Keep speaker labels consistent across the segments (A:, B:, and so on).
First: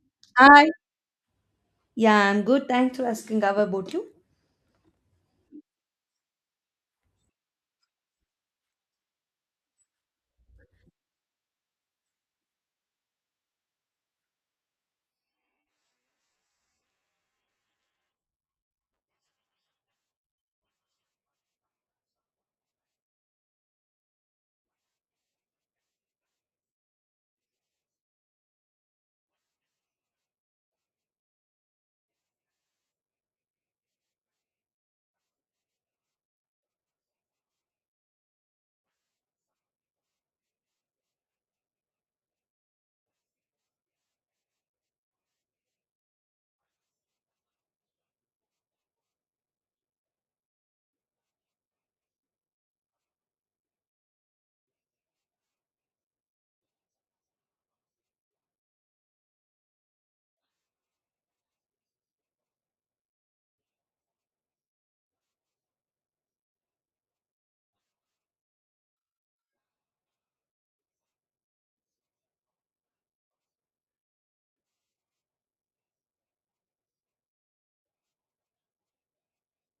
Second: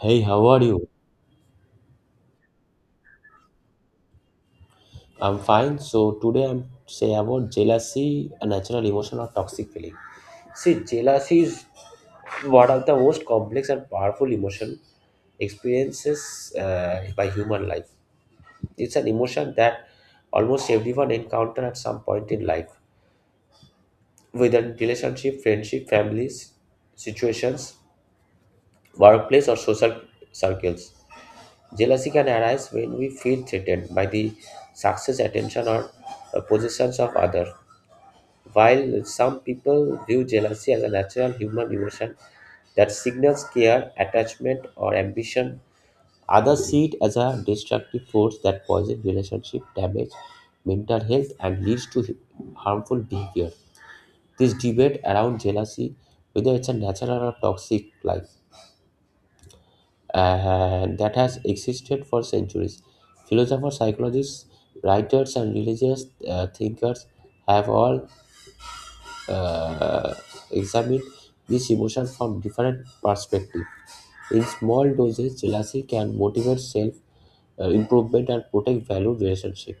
A: Hey, how are
B: Hi.
A: you?
B: Yeah, I'm good. Thanks for asking. How about you?
A: I'm fine. So today I'm say about jealousy, a natural emotion or toxic feeling. See, jealousy is one of the most complex and powerful emotion experiences by human life. It's an emotion that almost everyone encounter at some point in life, whether in relationship, friendship, families, situations, workplace, or social circles. Jealousy can arise when we feel threatened by the success, attention, or possessions of others. While some people view jealousy as a natural human emotion that signals care, attachment, or ambition, others see it as a destructive force that poisons relationship, damage mental health, and leads to harmful behavior. This debate around jealousy, whether it's a natural or toxic, life. That has existed for centuries. Philosophers, psychologists, writers, and religious thinkers have all uh, examined this emotion from different perspectives. In small doses, jealousy can motivate self improvement and protect value relationship.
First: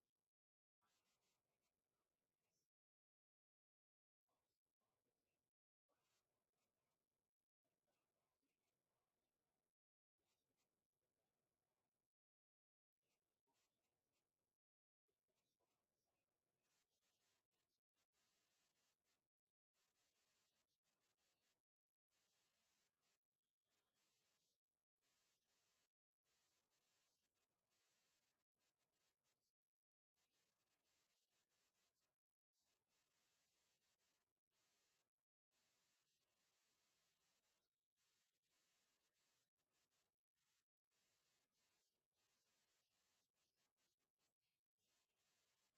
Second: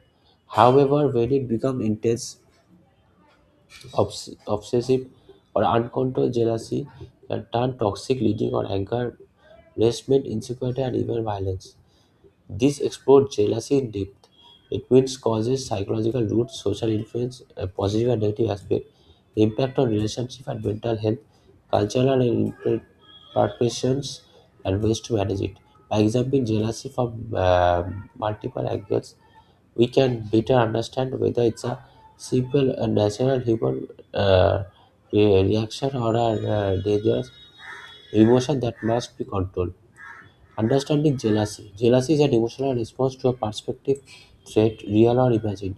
A: However, when it becomes intense, obsessive, or uncontrolled jealousy can turn toxic, leading on anger, resentment, insecurity, and even violence. This explores jealousy in depth. It means causes, psychological roots, social influence, a positive and negative aspect, impact on relationship and mental health, cultural and implications, and ways to manage it. By examining jealousy from multiple angles, we can better understand whether it's a simple and natural human uh, reaction or a dangerous emotion that must be controlled. Understanding jealousy. Jealousy is an emotional response to a perspective threat, real or imagined,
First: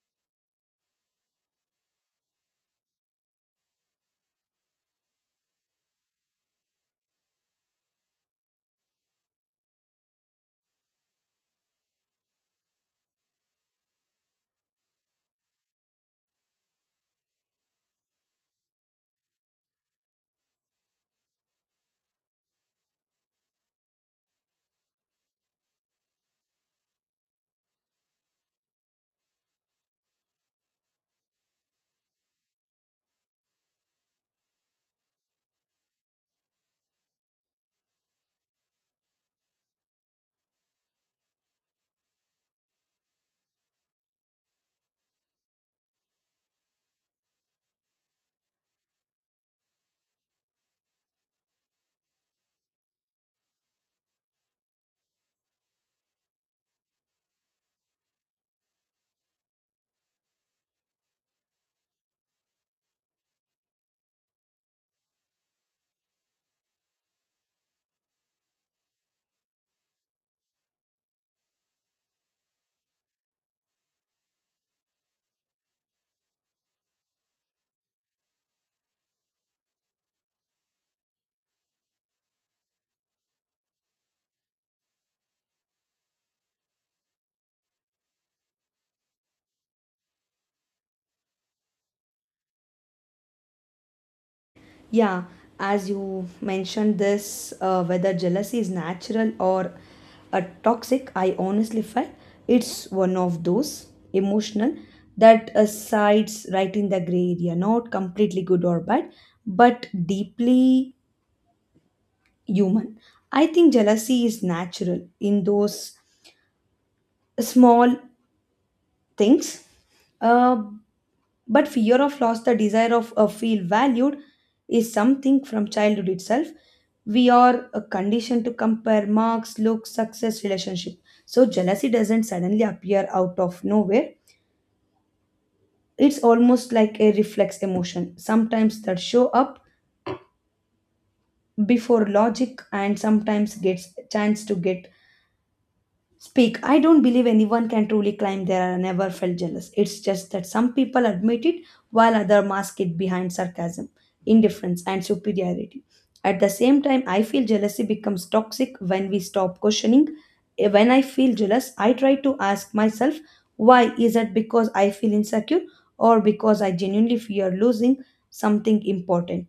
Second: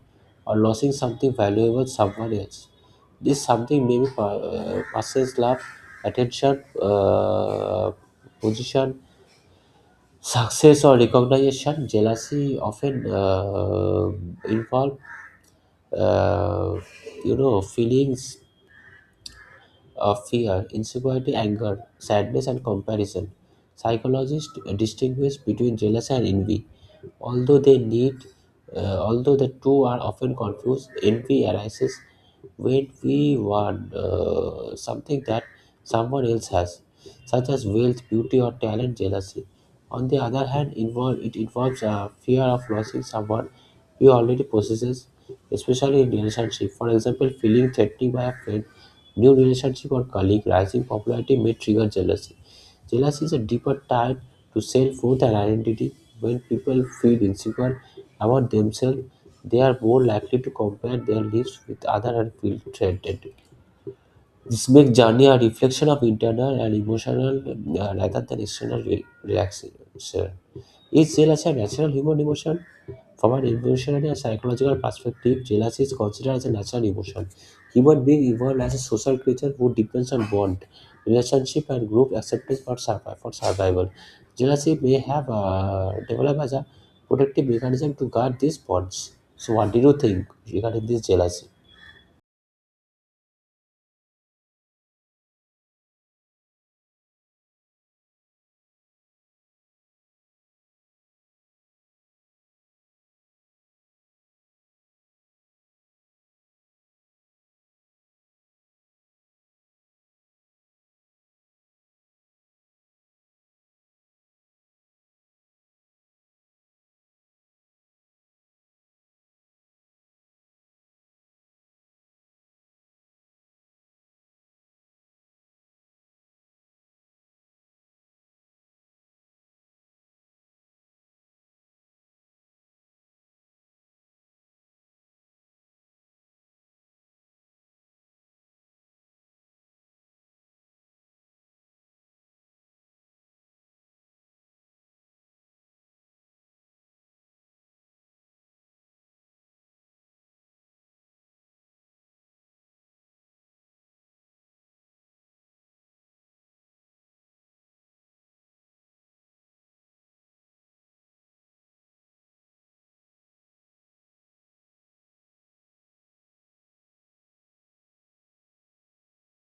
A: or losing something valuable to someone else. This something may be person's love, attention, position, success, or recognition. Jealousy often involve, uh, feelings fear, insecurity, anger, sadness, and comparison. Psychologists distinguish between jealousy and envy. Although they need, Although the two are often confused, envy arises when we want something that someone else has, such as wealth, beauty, or talent. Jealousy, on the other hand, it involves a fear of losing someone we already possesses, especially in relationship. For example, feeling threatened by a friend new relationship or colleague rising popularity may trigger jealousy. Jealousy is a deeper tie to self-worth and identity. When people feel insecure about themselves, they are more likely to compare their lives with others and feel threatened. This makes journey a reflection of internal and emotional rather than external reaction. Each jealousy has a natural human emotion. From an evolutionary and psychological perspective, jealousy is considered as a natural emotion. Human being evolved as a social creature who depends on bond, relationship, and group acceptance for survival. Jealousy may have developed as a protective mechanism to guard these bonds. So, what do you think regarding this jealousy?
B: Yeah, as you mentioned, this whether jealousy is natural or a toxic, I honestly felt it's one of those emotional that sides right in the gray area, not completely good or bad, but deeply human. I think jealousy is natural in those small things. Uh, But fear of loss, the desire of feel valued, is something from childhood itself. We are conditioned to compare marks, looks, success, relationship. So jealousy doesn't suddenly appear out of nowhere. It's almost like a reflex emotion. Sometimes that show up before logic, and sometimes gets chance to get speak. I don't believe anyone can truly claim they are never felt jealous. It's just that some people admit it while others mask it behind sarcasm, indifference, and superiority. At the same time, I feel jealousy becomes toxic when we stop questioning. When I feel jealous, I try to ask myself, why? Is it because I feel insecure or because I genuinely fear losing something important?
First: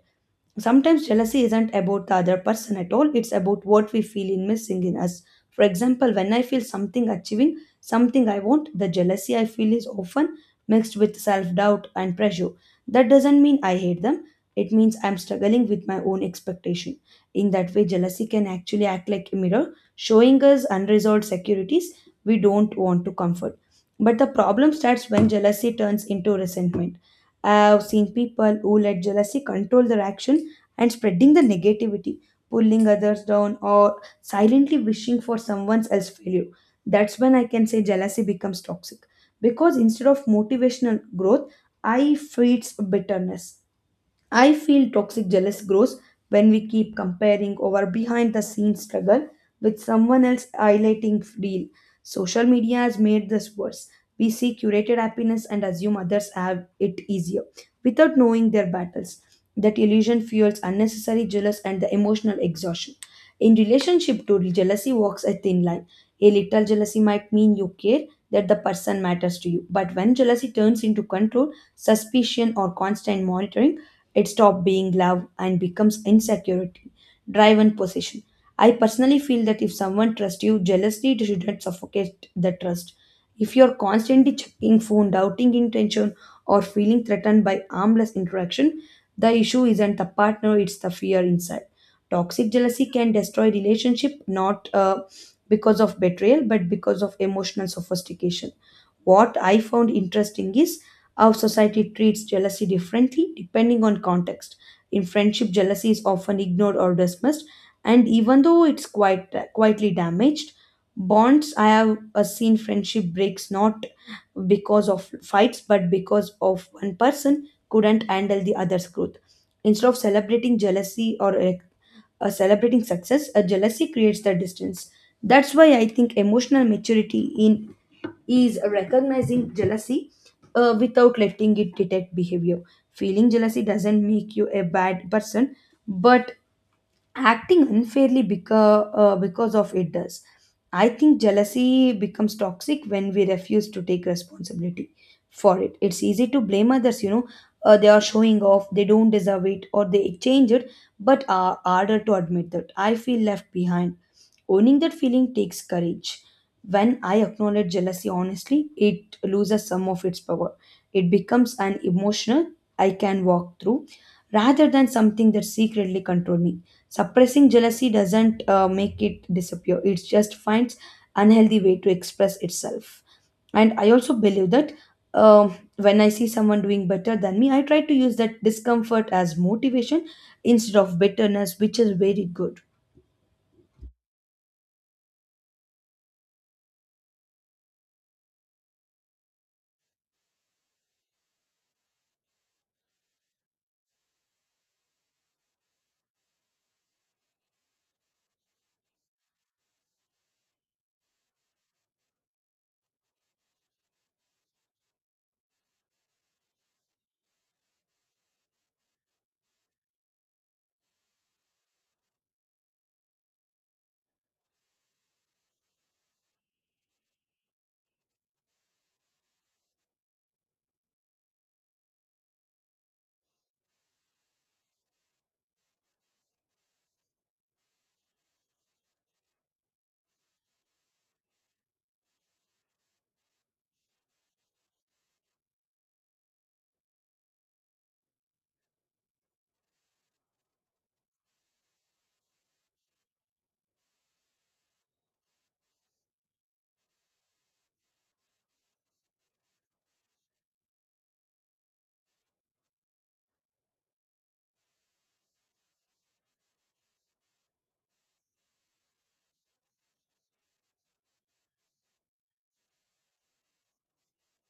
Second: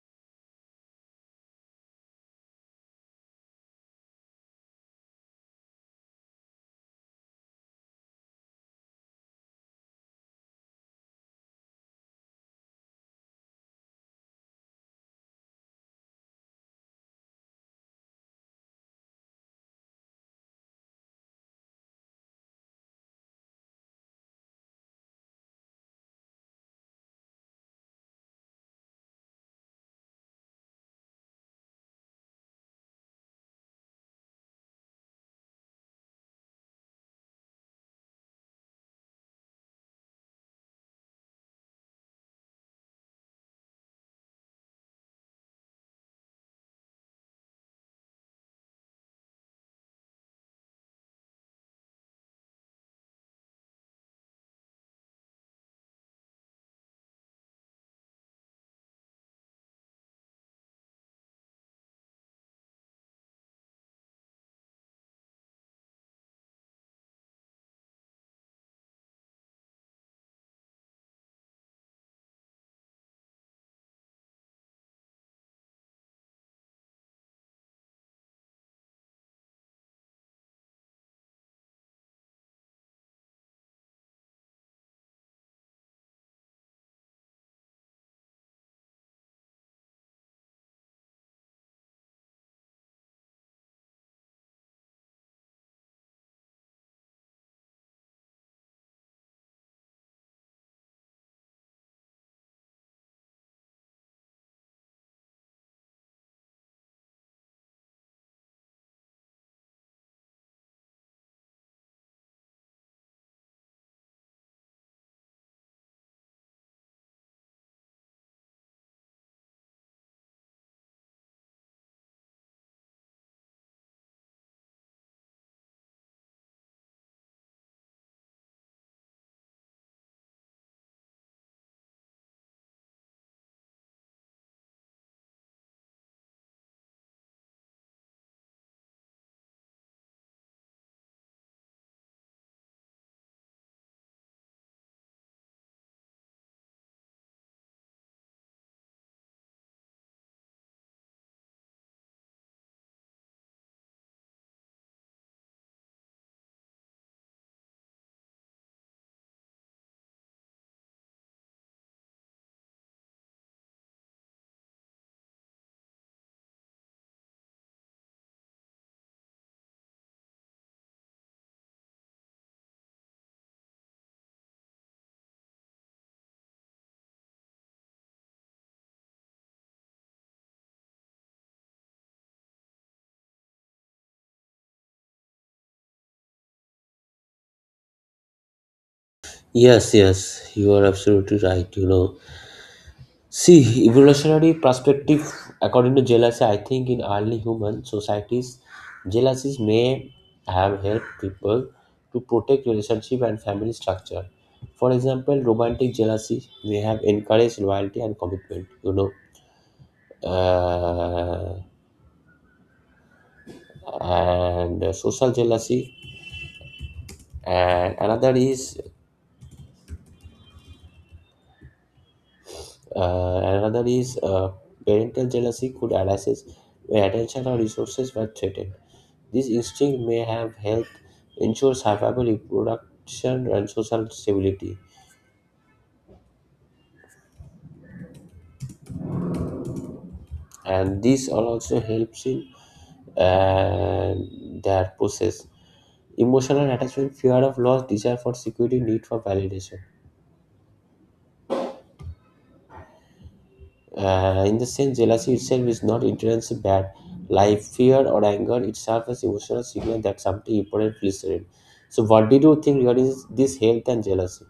B: Sometimes jealousy isn't about the other person at all, it's about what we feel in missing in us. For example, when I feel something achieving, something I want, the jealousy I feel is often mixed with self doubt and pressure. That doesn't mean I hate them, it means I'm struggling with my own expectation. In that way, jealousy can actually act like a mirror, showing us unresolved securities we don't want to comfort. But the problem starts when jealousy turns into resentment. I've seen people who let jealousy control their actions and spreading the negativity, pulling others down, or silently wishing for someone else's failure. That's when I can say jealousy becomes toxic because instead of motivational growth, I feeds bitterness. I feel toxic jealous grows when we keep comparing our behind the scenes struggle with someone else highlighting real. Social media has made this worse. We see curated happiness and assume others have it easier without knowing their battles. That illusion fuels unnecessary jealous and the emotional exhaustion. In relationship to jealousy walks a thin line. A little jealousy might mean you care that the person matters to you, but when jealousy turns into control, suspicion or constant monitoring, it stops being love and becomes insecurity, drive, and possession. I personally feel that if someone trusts you jealously, shouldn't suffocate the trust. If you're constantly checking phone, doubting intention, or feeling threatened by harmless interaction, the issue isn't the partner, it's the fear inside. Toxic jealousy can destroy relationship not because of betrayal, but because of emotional sophistication. What I found interesting is how society treats jealousy differently depending on context. In friendship, jealousy is often ignored or dismissed, and even though it's quite quietly damaged, bonds I have seen friendship breaks not because of fights but because of one person couldn't handle the other's growth. Instead of celebrating jealousy or celebrating success, a jealousy creates the distance. That's why I think emotional maturity in is recognizing jealousy without letting it detect behavior. Feeling jealousy doesn't make you a bad person, but acting unfairly because of it does. I think jealousy becomes toxic when we refuse to take responsibility for it. It's easy to blame others, you know, they are showing off, they don't deserve it, or they change it, but are harder to admit that I feel left behind. Owning that feeling takes courage. When I acknowledge jealousy honestly, it loses some of its power. It becomes an emotional I can walk through rather than something that secretly controls me. Suppressing jealousy doesn't make it disappear, it just finds unhealthy way to express itself. And I also believe that when I see someone doing better than me, I try to use that discomfort as motivation instead of bitterness, which is very good.
A: Yes, yes, you are absolutely right. You know, see, evolutionary perspective, according to jealousy, I think in early human societies, jealousies may have helped people to protect relationship and family structure. For example, romantic jealousy may have encouraged loyalty and commitment, you know, uh, and social jealousy. And another is uh, another is uh, parental jealousy could arise when attention or resources were threatened. This instinct may have helped ensure survival, reproduction, and social stability, and this all also helps in uh, their process. Emotional attachment, fear of loss, desire for security, need for validation. In the sense, jealousy itself is not inherently bad. Like fear or anger, it serves as emotional signal that something important feels threatened. So, what did you think regarding this health and jealousy?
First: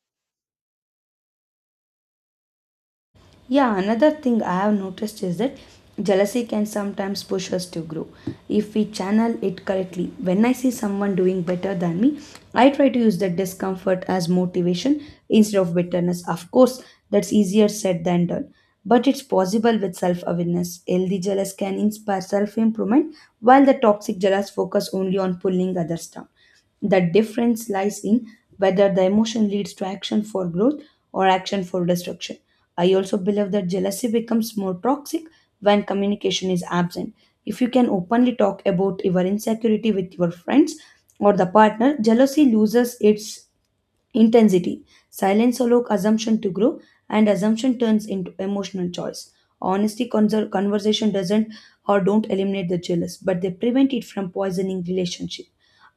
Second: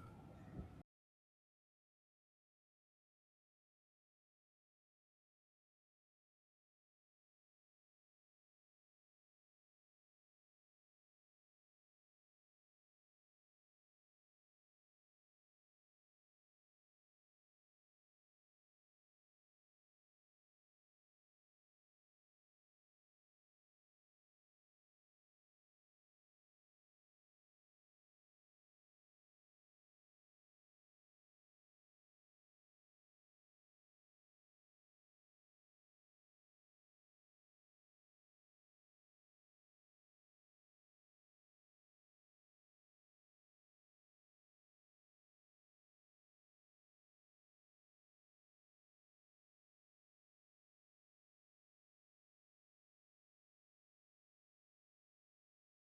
B: Yeah, another thing I have noticed is that jealousy can sometimes push us to grow if we channel it correctly. When I see someone doing better than me, I try to use that discomfort as motivation instead of bitterness. Of course, that's easier said than done, but it's possible with self awareness. Healthy jealous can inspire self improvement, while the toxic jealous focus only on pulling others down. The difference lies in whether the emotion leads to action for growth or action for destruction. I also believe that jealousy becomes more toxic when communication is absent. If you can openly talk about your insecurity with your friends or the partner, jealousy loses its intensity. Silence allows assumption to grow, and assumption turns into emotional choice. Conversation doesn't or don't eliminate the jealous, but they prevent it from poisoning relationship.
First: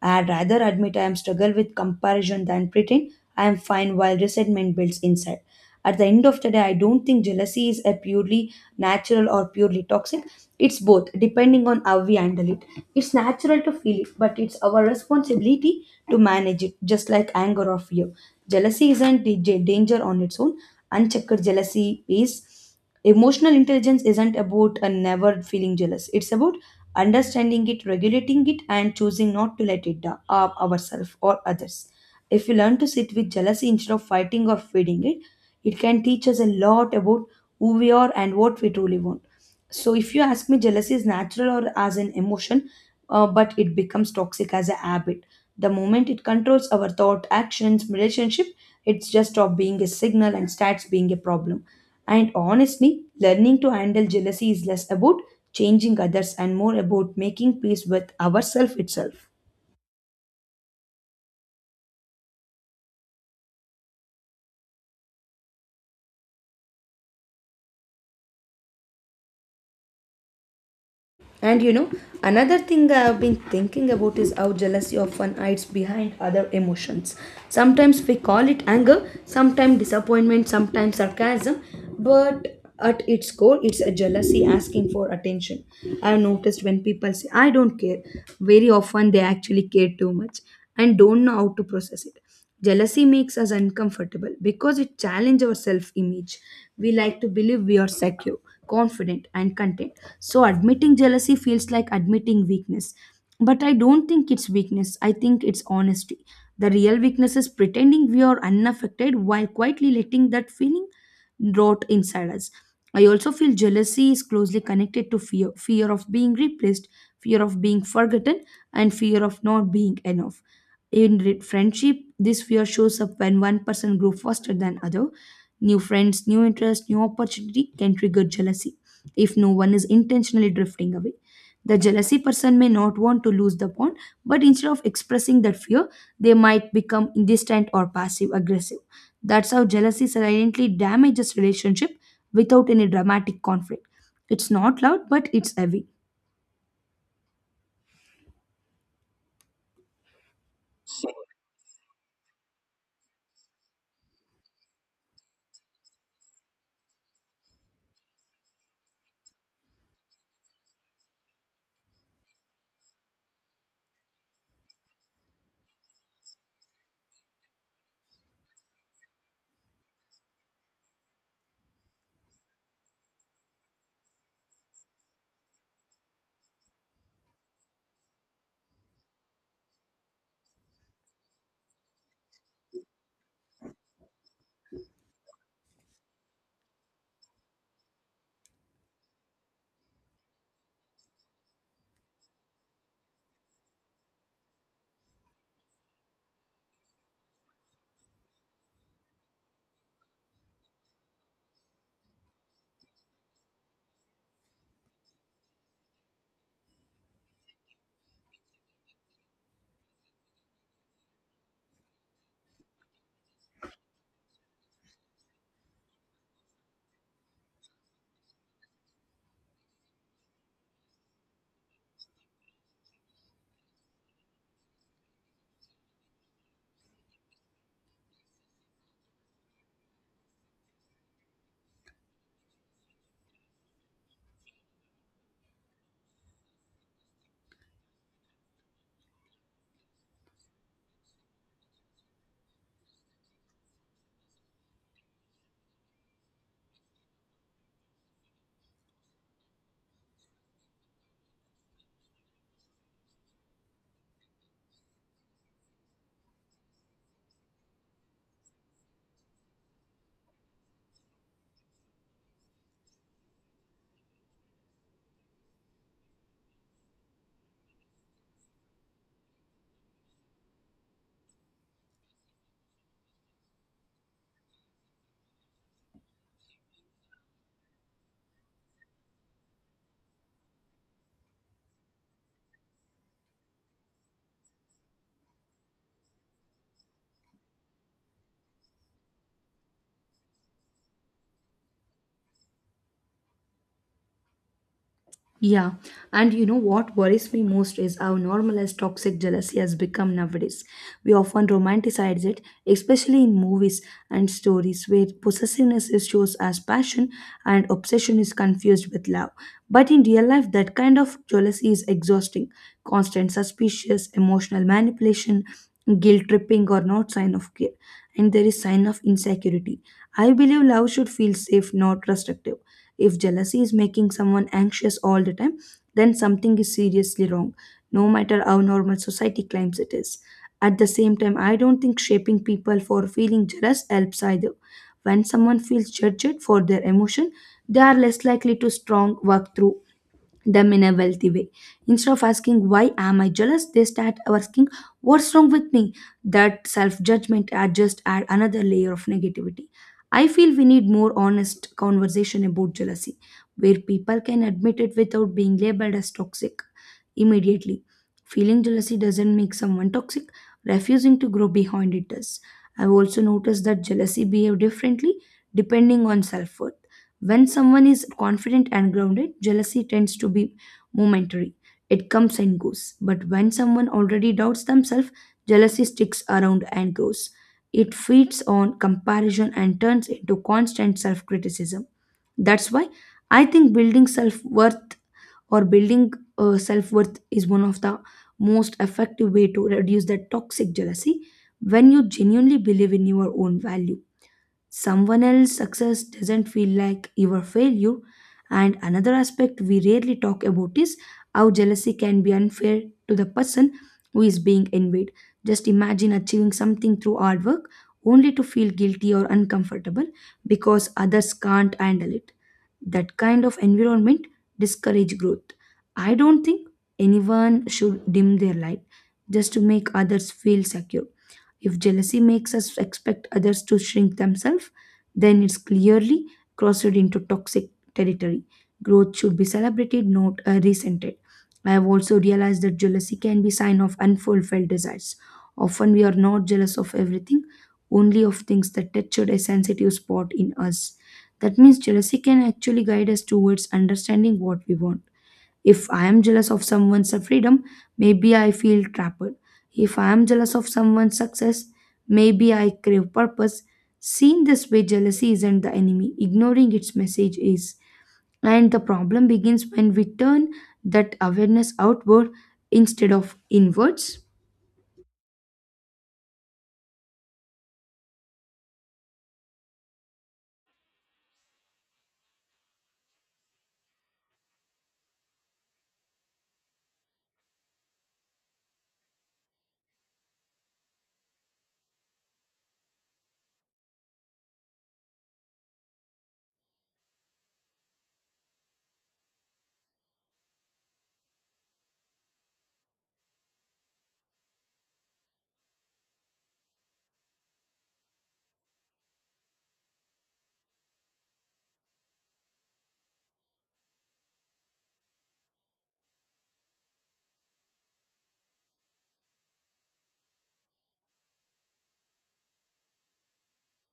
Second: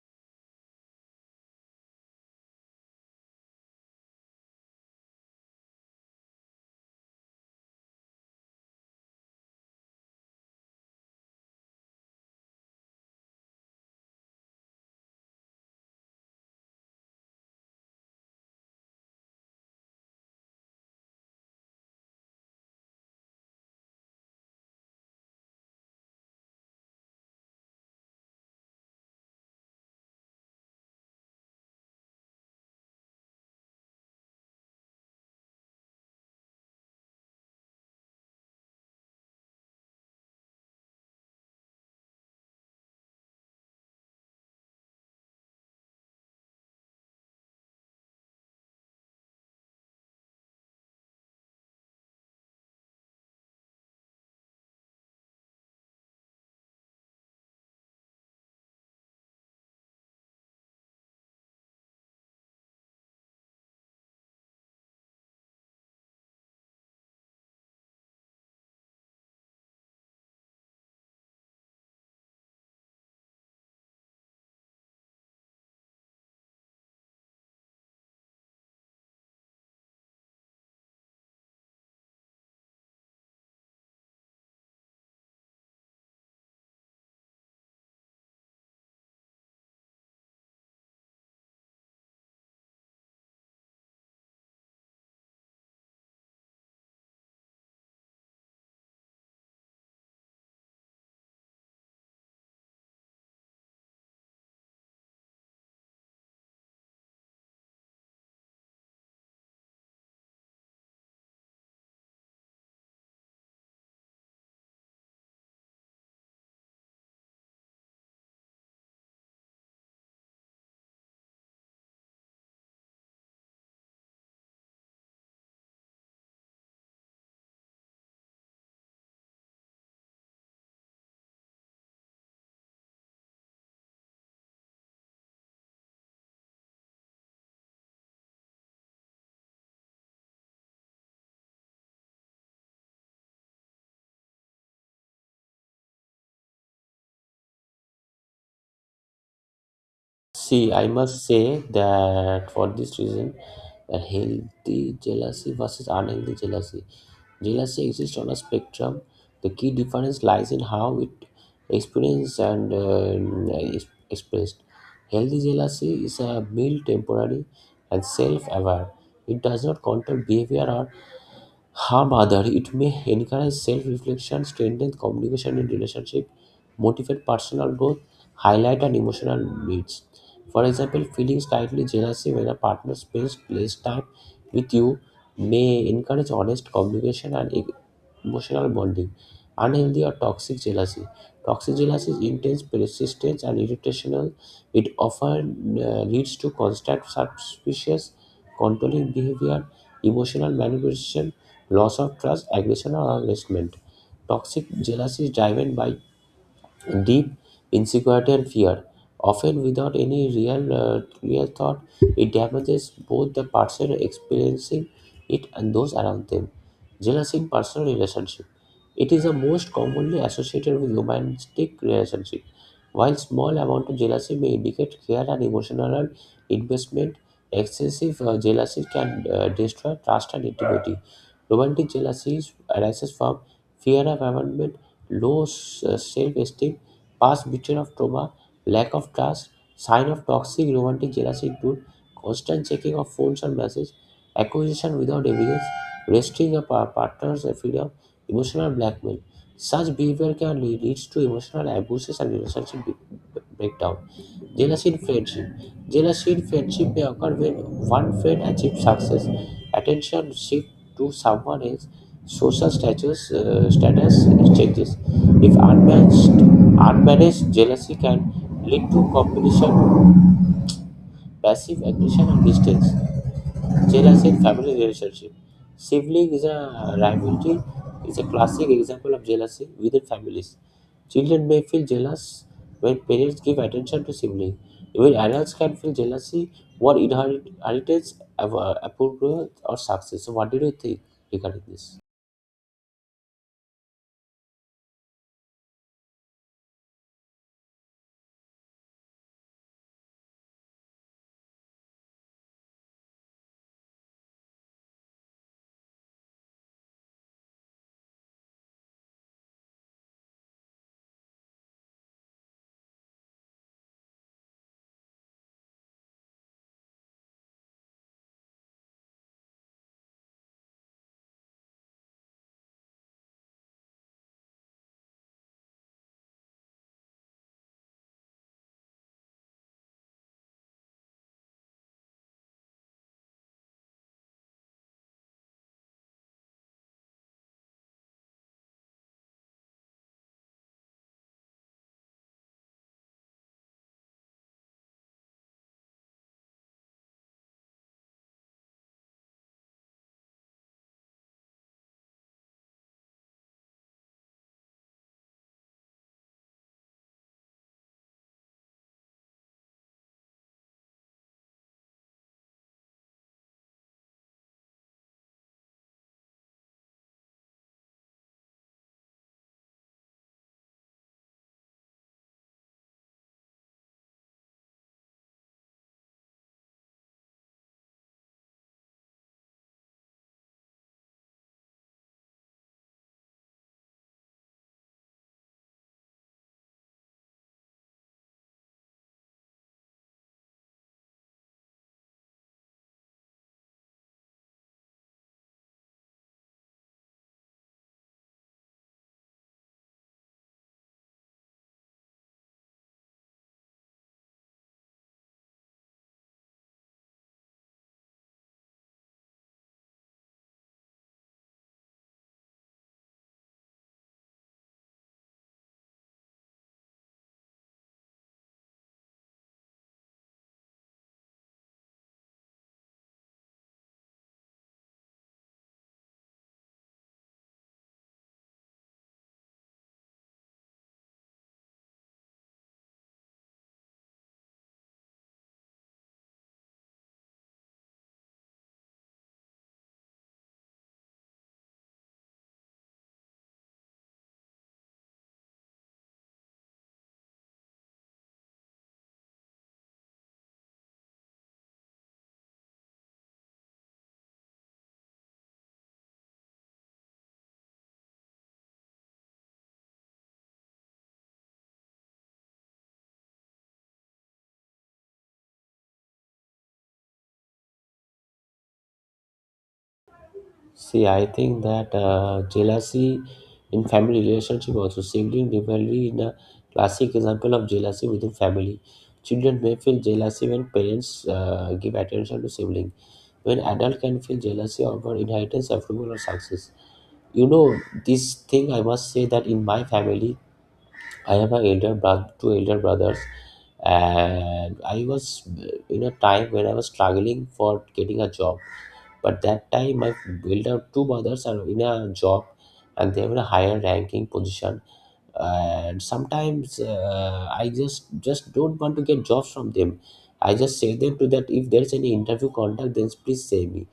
B: I'd rather admit I am struggle with comparison than pretend I am fine while resentment builds inside. At the end of the day, I don't think jealousy is a purely natural or purely toxic. It's both, depending on how we handle it. It's natural to feel it, but it's our responsibility to manage it, just like anger or fear. Jealousy isn't dj- Danger on its own. Unchecked jealousy is emotional intelligence isn't about a never feeling jealous. It's about understanding it, regulating it, and choosing not to let it down ourselves or others. If we learn to sit with jealousy instead of fighting or feeding it, it can teach us a lot about who we are and what we truly want. So, if you ask me, jealousy is natural or as an emotion, but it becomes toxic as a habit. The moment it controls our thought, actions, relationship, it's just stop being a signal and starts being a problem. And honestly, learning to handle jealousy is less about changing others and more about making peace with ourself itself. And you know, another thing I've been thinking about is how jealousy often hides behind other emotions. Sometimes we call it anger, sometimes disappointment, sometimes sarcasm, but at its core, it's a jealousy asking for attention. I've noticed when people say, "I don't care," very often they actually care too much and don't know how to process it. Jealousy makes us uncomfortable because it challenges our self image. We like to believe we are secure, confident, and content. So, admitting jealousy feels like admitting weakness. But I don't think it's weakness, I think it's honesty. The real weakness is pretending we are unaffected while quietly letting that feeling rot inside us. I also feel jealousy is closely connected to fear, fear of being replaced, fear of being forgotten, and fear of not being enough. Friendship, this fear shows up when one person grows faster than other. New friends, new interests, new opportunity can trigger jealousy if no one is intentionally drifting away. The jealousy person may not want to lose the bond, but instead of expressing that fear, they might become distant or passive aggressive. That's how jealousy silently damages relationship without any dramatic conflict. It's not loud, but it's heavy.
A: See, I must say that for this reason, a healthy jealousy versus unhealthy jealousy. Jealousy exists on a spectrum. The key difference lies in how it experienced and is expressed. Healthy jealousy is a mild, temporary, and self aware. It does not control behavior or however, it may encourage self reflection, strengthen communication in relationship, motivate personal growth, highlight and emotional needs. For example, feeling slightly jealousy when a partner spends less time with you may encourage honest communication and emotional bonding. Unhealthy or toxic jealousy. Toxic jealousy is intense, persistent, and irritational. It often leads to constant suspicious, controlling behavior emotional manipulation, loss of trust, aggression, or harassment. Toxic jealousy is driven by deep insecurity and fear, often without any real thought. It damages both the person experiencing it and those around them. Jealousy in personal relationship. It is the most commonly associated with romantic relationship. While small amount of jealousy may indicate care and emotional investment, excessive jealousy can destroy trust and intimacy. Romantic jealousy arises from fear of abandonment, low self esteem, past betrayal of trauma, lack of trust, sign of toxic romantic jealousy include constant checking of phones and messages, accusation without evidence, restricting a partner's freedom, emotional blackmail. Such behavior can leads to emotional abuses and relationship breakdown. Jealousy in friendship. Jealousy in friendship may occur when one friend achieves success, attention shift to someone else, social status changes. If unmanaged, unmanaged jealousy can lead to competition, passive aggression, and distance. Jealousy in family relationship. Sibling is a rivalry is a classic example of jealousy within families. Children may feel jealous when parents give attention to siblings. Even adults can feel jealousy when inheritance of approval or success. So, what did you think regarding this?
B: Yeah, and you know what worries me most is how normalized toxic jealousy has become nowadays. We often romanticize it, especially in movies and stories where possessiveness is shown as passion and obsession is confused with love. But in real life, that kind of jealousy is exhausting. Constant suspicious, emotional manipulation, guilt tripping or not sign of care. And there is sign of insecurity. I believe love should feel safe, not restrictive. If jealousy is making someone anxious all the time, then something is seriously wrong, no matter how normal society claims it is. At the same time, I don't think shaping people for feeling jealous helps either. When someone feels judged for their emotion, they are less likely to strong work through them in a wealthy way. Instead of asking, "Why am I jealous?" they start asking, "What's wrong with me?" That self judgment just add another layer of negativity. I feel we need more honest conversation about jealousy, where people can admit it without being labeled as toxic immediately. Feeling jealousy doesn't make someone toxic, refusing to grow behind it does. I've also noticed that jealousy behaves differently depending on self worth. When someone is confident and grounded, jealousy tends to be momentary. It comes and goes. But when someone already doubts themselves, jealousy sticks around and grows. It feeds on comparison and turns into constant self criticism. That's why I think building self worth or building self worth is one of the most effective way to reduce that toxic jealousy. When you genuinely believe in your own value, someone else's success doesn't feel like your failure. And another aspect we rarely talk about is how jealousy can be unfair to the person who is being envied. Just imagine achieving something through hard work only to feel guilty or uncomfortable because others can't handle it. That kind of environment discourage growth. I don't think anyone should dim their light just to make others feel secure. If jealousy makes us expect others to shrink themselves, then it's clearly crossed into toxic territory. Growth should be celebrated, not resented. I have also realized that jealousy can be sign of unfulfilled desires. Often we are not jealous of everything, only of things that touched a sensitive spot in us. That means jealousy can actually guide us towards understanding what we want. If I am jealous of someone's freedom, maybe I feel trapped. If I am jealous of someone's success, maybe I crave purpose. Seen this way, jealousy isn't the enemy, ignoring its message is. And the problem begins when we turn that awareness outward instead of inwards.
A: See, I think that jealousy in family relationship also sibling rivalry in a classic example of jealousy within family. Children may feel jealousy when parents give attention to sibling. When adult can feel jealousy over inheritance, approval, or success. You know, this thing I must say that in my family, I have an elder brother, two elder brothers, and I was in a time when I was struggling for getting a job. But that time, my elder two brothers are in a job, and they have a higher ranking position. And sometimes I just don't want to get jobs from them. I just say them to that if there's any interview contact, then please say me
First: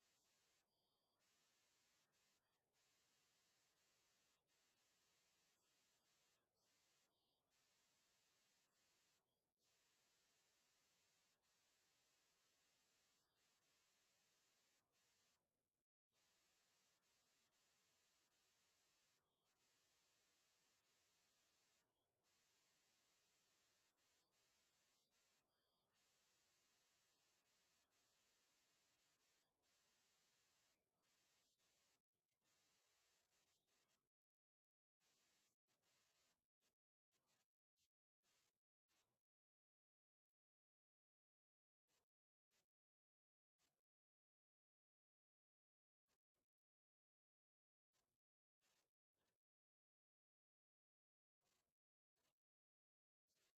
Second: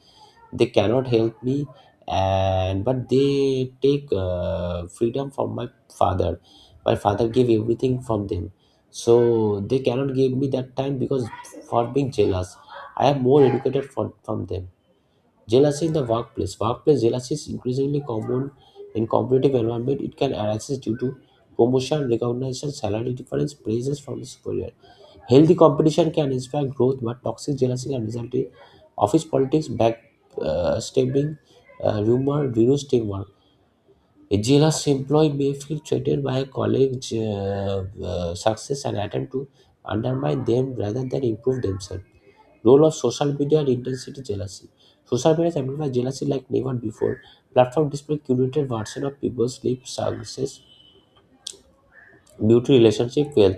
A: they cannot help me and but they take freedom from my father. My father gave everything from them, so they cannot give me that time because for being jealous I am more educated from them. Jealousy in the workplace. Workplace jealousy is increasingly common in competitive environment. It can arise due to promotion recognition salary difference praises from the superior. Healthy competition can inspire growth, but toxic jealousy can result in office politics, backstabbing, rumor, reduced teamwork. A jealous employee may feel threatened by a colleague's success and attempt to undermine them rather than improve themselves. Role of social media and intensity jealousy. Social media amplifies jealousy like never before. Platform display curated version of people's life, success, beauty, relationship, wealth,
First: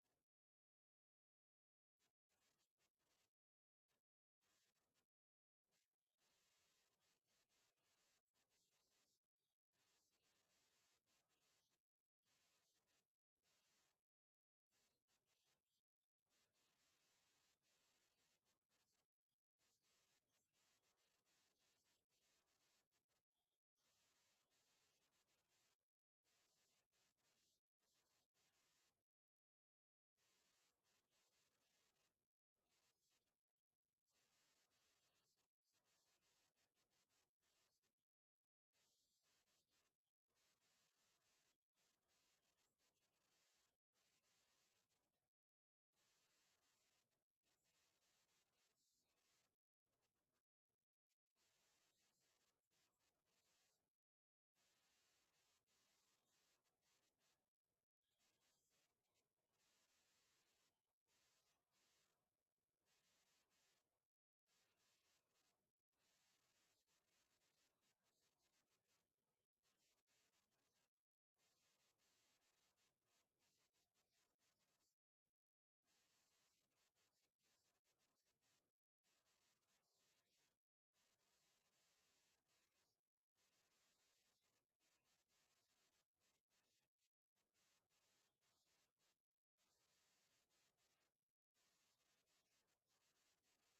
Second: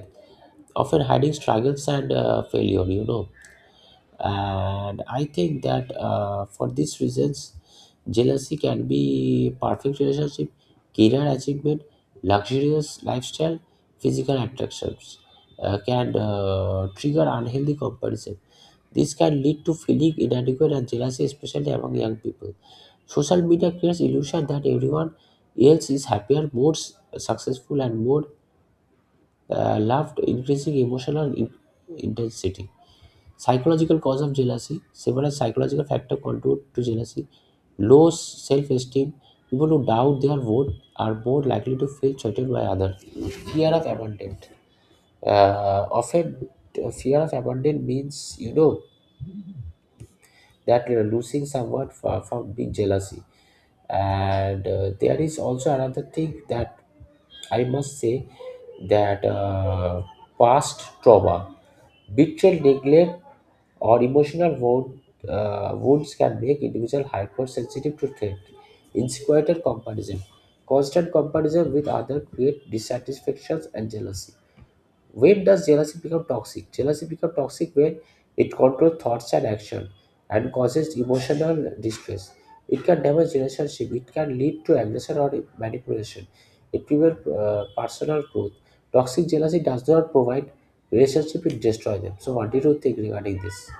A: often hiding struggles and failure. You know, and I think that for these reasons jealousy can be perfect relationship, career achievement, luxurious lifestyle, physical attractions can trigger unhealthy comparison. This can lead to feeling inadequate and jealousy especially among young people. Social media creates illusion that everyone else is happier, more successful and more loved, increasing emotional intensity. Psychological cause of jealousy. Several psychological factors contribute to jealousy. Low self-esteem. People who doubt their worth are more likely to feel cheated by others. Fear of abandonment. Often, fear of abandonment means you know that you losing someone from being jealousy. And there is also another thing that I must say that past trauma, betrayal, neglect, or emotional wounds can make individual hypersensitive to threat, insecurity, and comparison. Constant comparison with others create dissatisfactions and jealousy. When does jealousy become toxic? Jealousy becomes toxic when it controls thoughts and action and causes emotional distress. It can damage relationship. It can lead to aggression or manipulation. It prevents personal growth. Toxic jealousy does not provide relationship; it destroys them. So, what do you think regarding this?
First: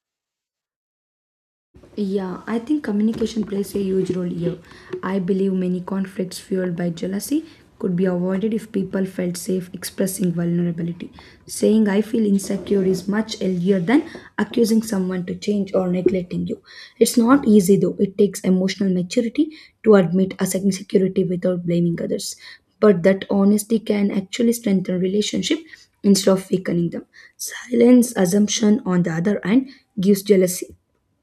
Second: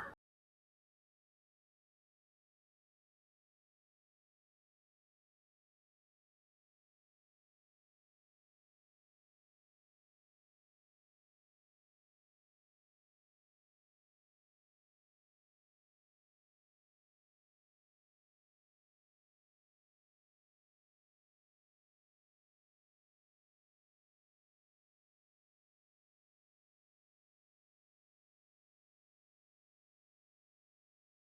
B: Yeah, I think communication plays a huge role here. I believe many conflicts fueled by jealousy could be avoided if people felt safe expressing vulnerability. Saying I feel insecure is much healthier than accusing someone to change or neglecting you. It's not easy though, it takes emotional maturity to admit a insecurity without blaming others. But that honesty can actually strengthen relationship instead of weakening them. Silence assumption on the other hand gives jealousy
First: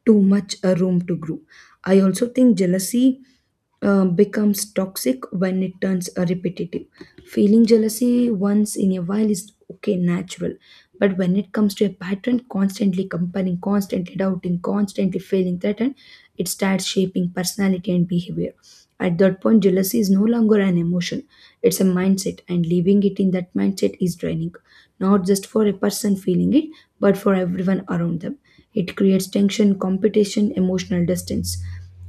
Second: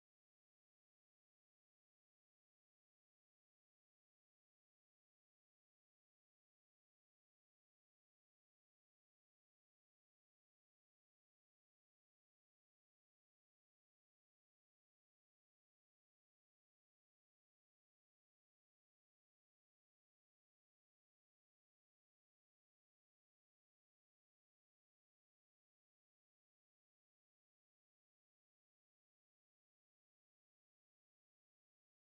B: too much a room to grow. I also think jealousy becomes toxic when it turns repetitive. Feeling jealousy once in a while is okay, natural. But when it comes to a pattern, constantly comparing, constantly doubting, constantly feeling threatened, it starts shaping personality and behavior. At that point, jealousy is no longer an emotion, it's a mindset, and leaving it in that mindset is draining, not just for a person feeling it, but for everyone around them. It creates tension, competition, emotional distance.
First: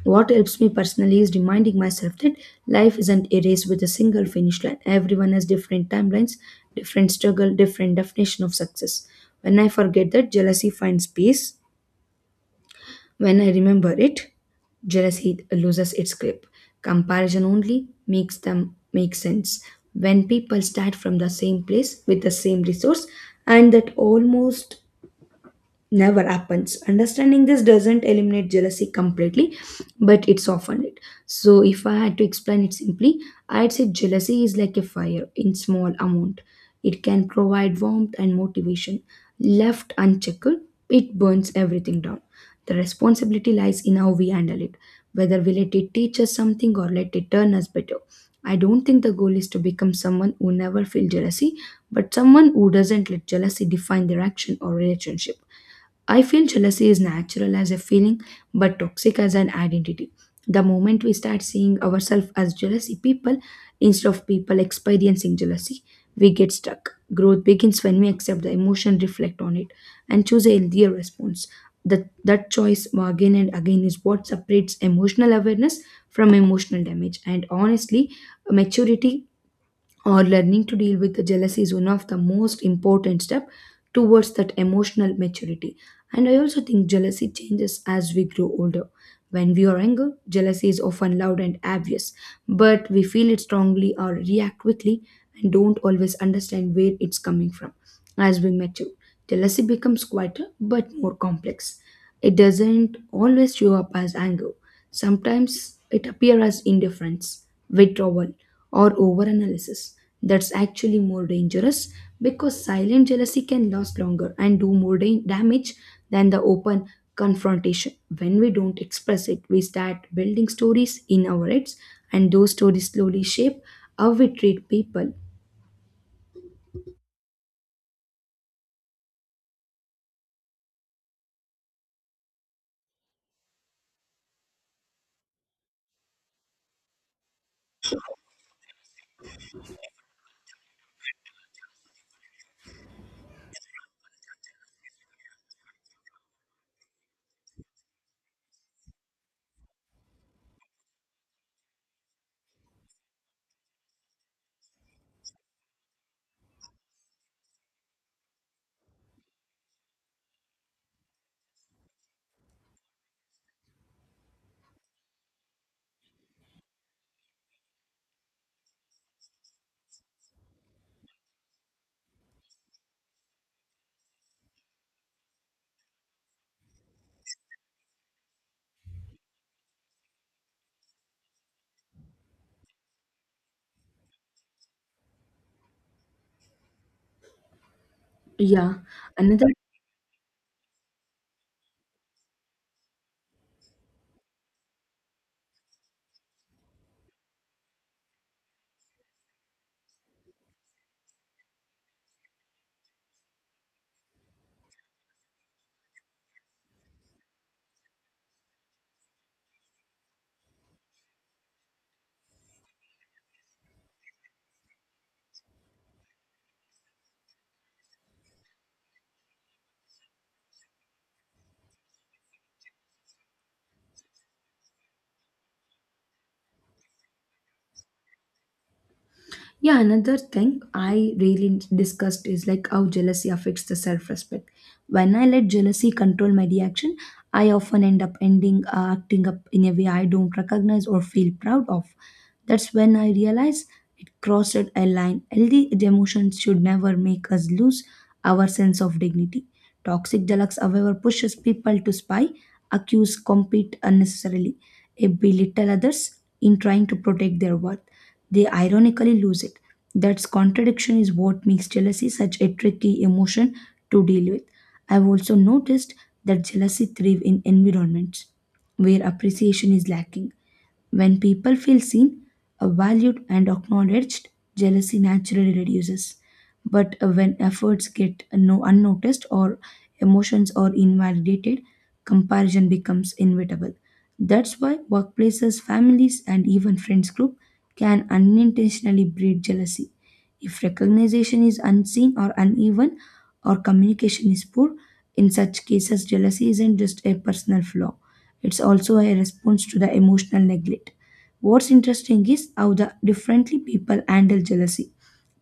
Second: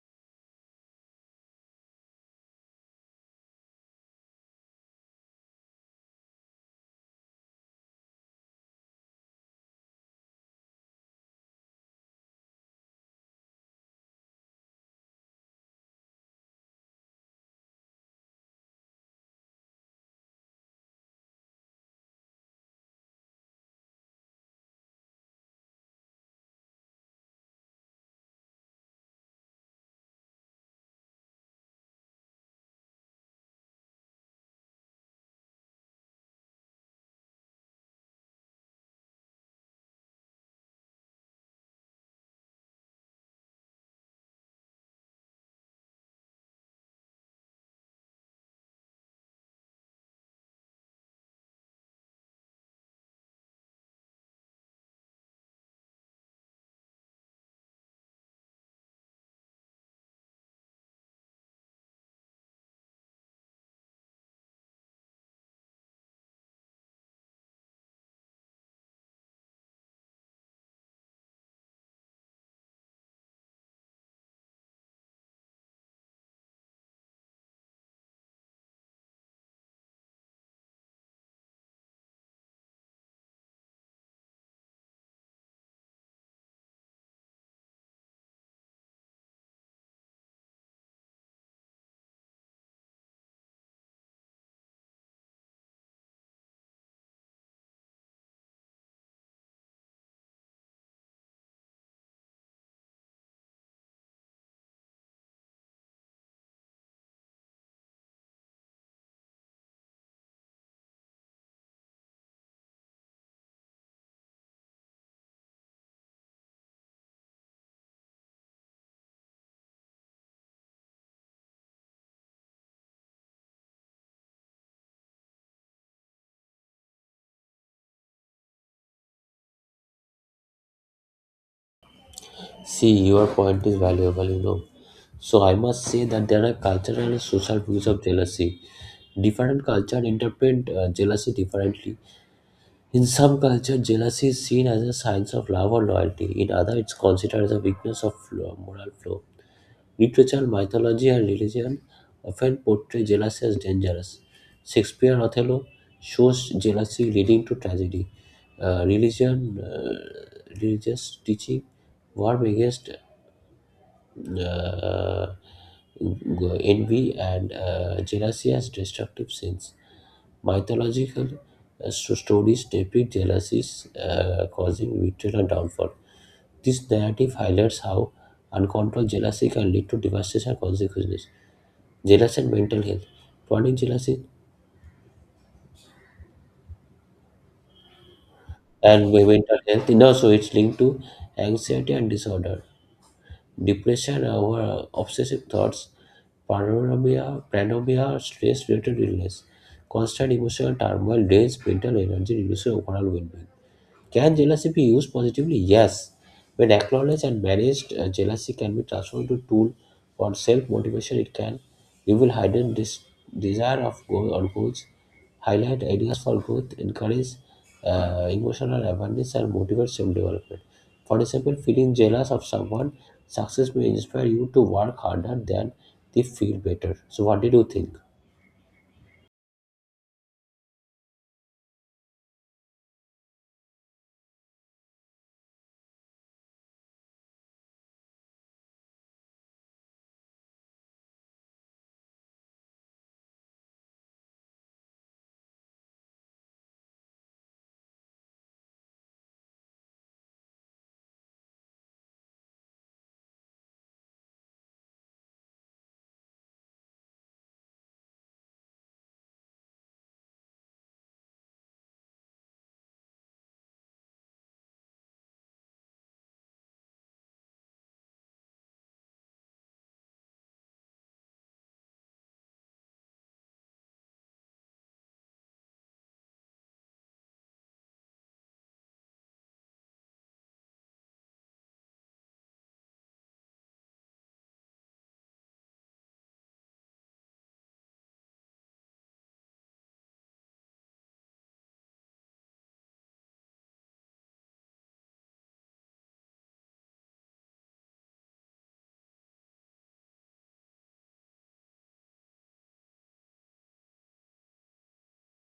B: What helps me personally is reminding myself that life isn't a race with a single finish line. Everyone has different timelines, different struggle, different definition of success. When I forget that, jealousy finds peace. When I remember it, jealousy loses its grip. Comparison only makes them make sense when people start from the same place with the same resource, and that almost never happens. Understanding this doesn't eliminate jealousy completely, but it softened it. So, if I had to explain it simply, I'd say jealousy is like a fire in small amount. It can provide warmth and motivation. Left unchecked, it burns everything down. The responsibility lies in how we handle it, whether we let it teach us something or let it turn us better. I don't think the goal is to become someone who never feels jealousy, but someone who doesn't let jealousy define their action or relationship. I feel jealousy is natural as a feeling but toxic as an identity. The moment we start seeing ourselves as jealousy people instead of people experiencing jealousy, we get stuck. Growth begins when we accept the emotion, reflect on it, and choose a healthier response. That choice again and again is what separates emotional awareness from emotional damage. And honestly, maturity or learning to deal with the jealousy is one of the most important step towards that emotional maturity. And I also think jealousy changes as we grow older. When we are younger, jealousy is often loud and obvious, but we feel it strongly or react quickly and don't always understand where it's coming from. As we mature, jealousy becomes quieter but more complex. It doesn't always show up as anger. Sometimes it appears as indifference, withdrawal, or overanalysis. That's actually more dangerous because silent jealousy can last longer and do more damage than the open confrontation. When we don't express it, we start building stories in our heads, and those stories slowly shape how we treat people.
A: See, your point is valuable. You know, so I must say that there are cultural and social views of jealousy. Different cultures interpret jealousy differently. In some cultures, jealousy is seen as a sign of love or loyalty. In others, it's considered as a weakness of moral flow. Literature, mythology, and religion often portray jealousy as dangerous. Shakespeare, Othello shows jealousy leading to tragedy. Religious teaching, war against uh, envy and jealousy as destructive sins. Mythological stories depict jealousies causing victory and downfall. This narrative highlights how uncontrolled jealousy can lead to devastation and consequences. Jealousy and mental health. Chronic jealousy
B: Yeah,
A: and
B: another
A: mental health, no, so it's linked to anxiety and disorder, depression, over obsessive thoughts, paranoia stress related illness, constant emotional turmoil drains mental energy, reduces overall well being. Can jealousy be used positively? Yes. When acknowledged and managed, jealousy can be transformed into tool for self-motivation. It can reveal hidden desire of goal or goals, highlight ideas for growth, encourage emotional awareness, and motivate self-development. For example, feeling jealous of someone success may inspire you to work harder than they feel better. So, what did you think?
B: Yeah, another thing I really discussed is like how jealousy affects the self respect. When I let jealousy control my reaction, I often end up ending acting up in a way I don't recognize or feel proud of. That's when I realize it crossed a line. Healthy emotions should never make us lose our sense of dignity. Toxic jealousy, however, pushes people to spy, accuse, compete unnecessarily, and belittle others. In trying to protect their worth they ironically lose it. That contradiction is what makes jealousy such a tricky emotion to deal with. I've also noticed that jealousy thrives in environments where appreciation is lacking. When people feel seen, valued, and acknowledged, jealousy naturally reduces. But when efforts get no unnoticed or emotions are invalidated, comparison becomes inevitable. That's why workplaces, families, and even friends group can unintentionally breed jealousy. If recognition is unseen or uneven, or communication is poor, in such cases, jealousy isn't just a personal flaw, it's also a response to the emotional neglect. What's interesting is how the differently people handle jealousy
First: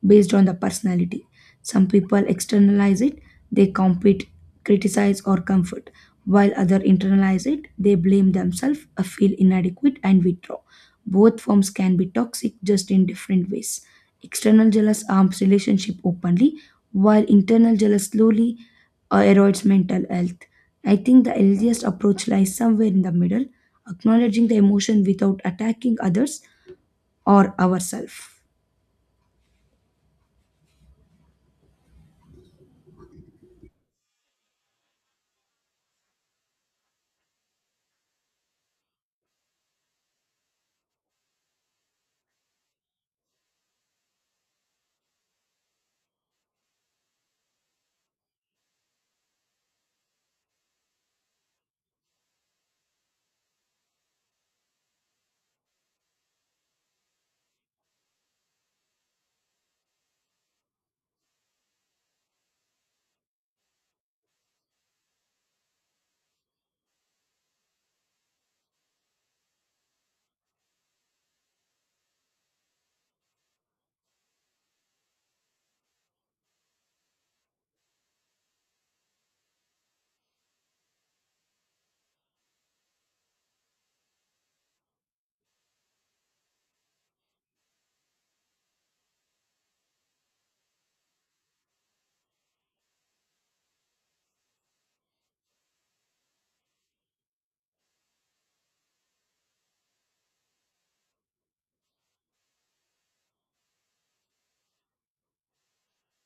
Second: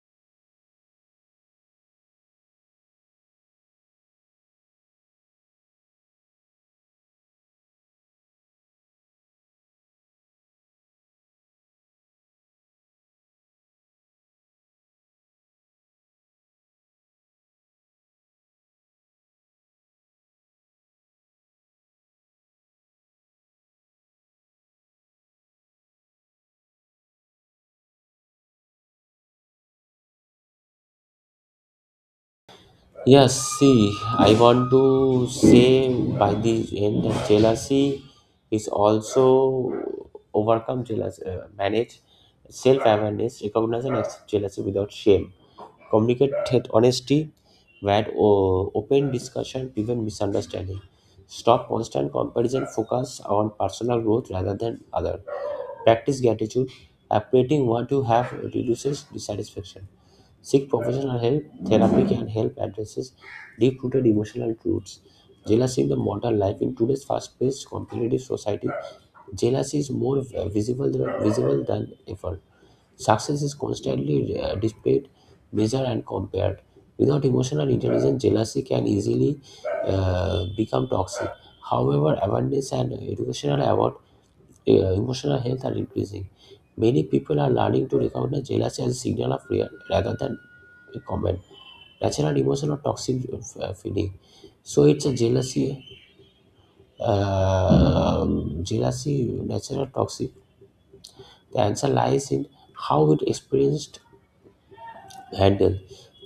B: based on the personality. Some people externalize it, they compete, criticize, or comfort, while others internalize it, they blame themselves, feel inadequate, and withdraw. Both forms can be toxic just in different ways. External jealous harms relationship openly, while internal jealous slowly erodes mental health. I think the healthiest approach lies somewhere in the middle, acknowledging the emotion without attacking others or ourselves.
A: Yes, see, I want to say by the end that jealousy is also overcome jealousy, manage self-awareness, recognize and accept jealousy without shame. Communicate with honesty, where open discussion prevent misunderstanding. Stop constant comparison, focus on personal growth rather than other. Practice gratitude, appreciating what you have reduces dissatisfaction. Seek professional help. Therapy can help addresses deep-rooted emotional truths. Jealousy in the modern life in today's fast-paced competitive society, jealousy is more visible than ever. Success is constantly displayed, measured, and compared. Without emotional intelligence, jealousy can easily become toxic. However, awareness and educational yeah, emotional health are increasing. Many people are learning to recognize jealousy as a signal of fear rather than a common natural emotion or toxic feeling. So it's a uh, jealousy, natural toxic. The answer lies in how it experienced handle.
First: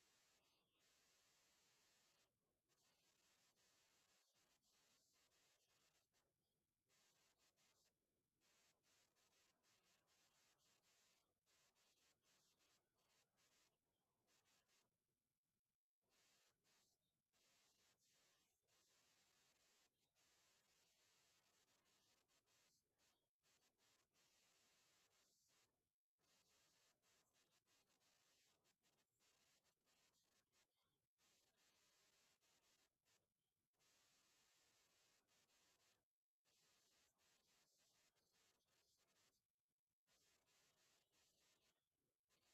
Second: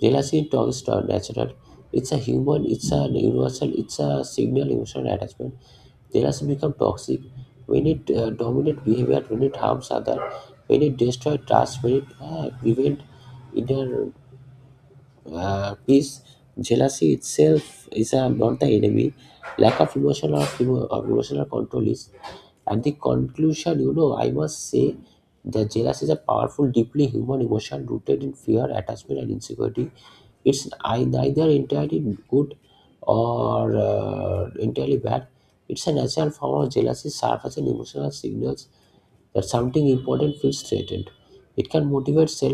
A: Jealousy is toxic or natural. It's a human. It's a universal. It's a signal emotional attachment. They also become toxic when it dominates behavior, when it harms others, when it destroys trust, when it prevents inner peace, jealousy itself is not the enemy. Lack of emotional of emotional control is. At the conclusion, you know, I must say that jealousy is a powerful, deeply human emotion rooted in fear, attachment, and insecurity. It's neither entirely good or entirely bad. It's a natural form of jealousy, serves as an emotional signals that something important feels threatened. It can motivate self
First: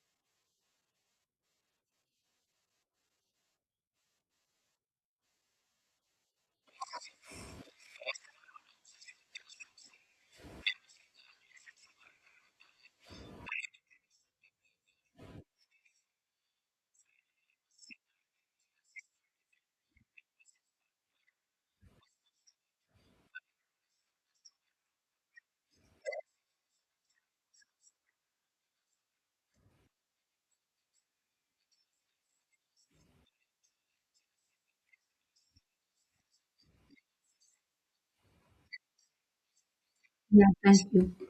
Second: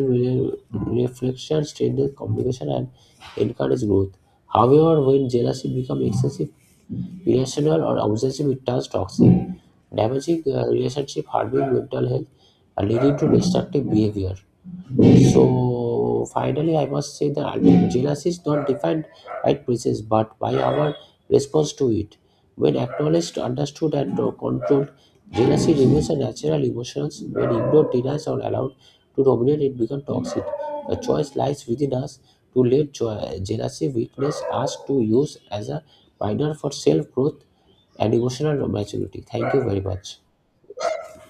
A: reflection, strengthen communication, and encourage growth. However, when jealousy becomes excessive, irrational, or obsessive, it turns toxic, damaging relationship, harming mental health, and leading to destructive behavior. So finally, I must say that ultimate jealousy is not defined by princess, but by our response to it. When acknowledged, understood, and controlled, jealousy remains a natural emotion. When ignored, denied, or allowed to dominate, it becomes toxic. The choice lies within us to let jealousy weakness us to use as a minor for self growth and emotional maturity. Thank you very much.
B: Yeah, thank you.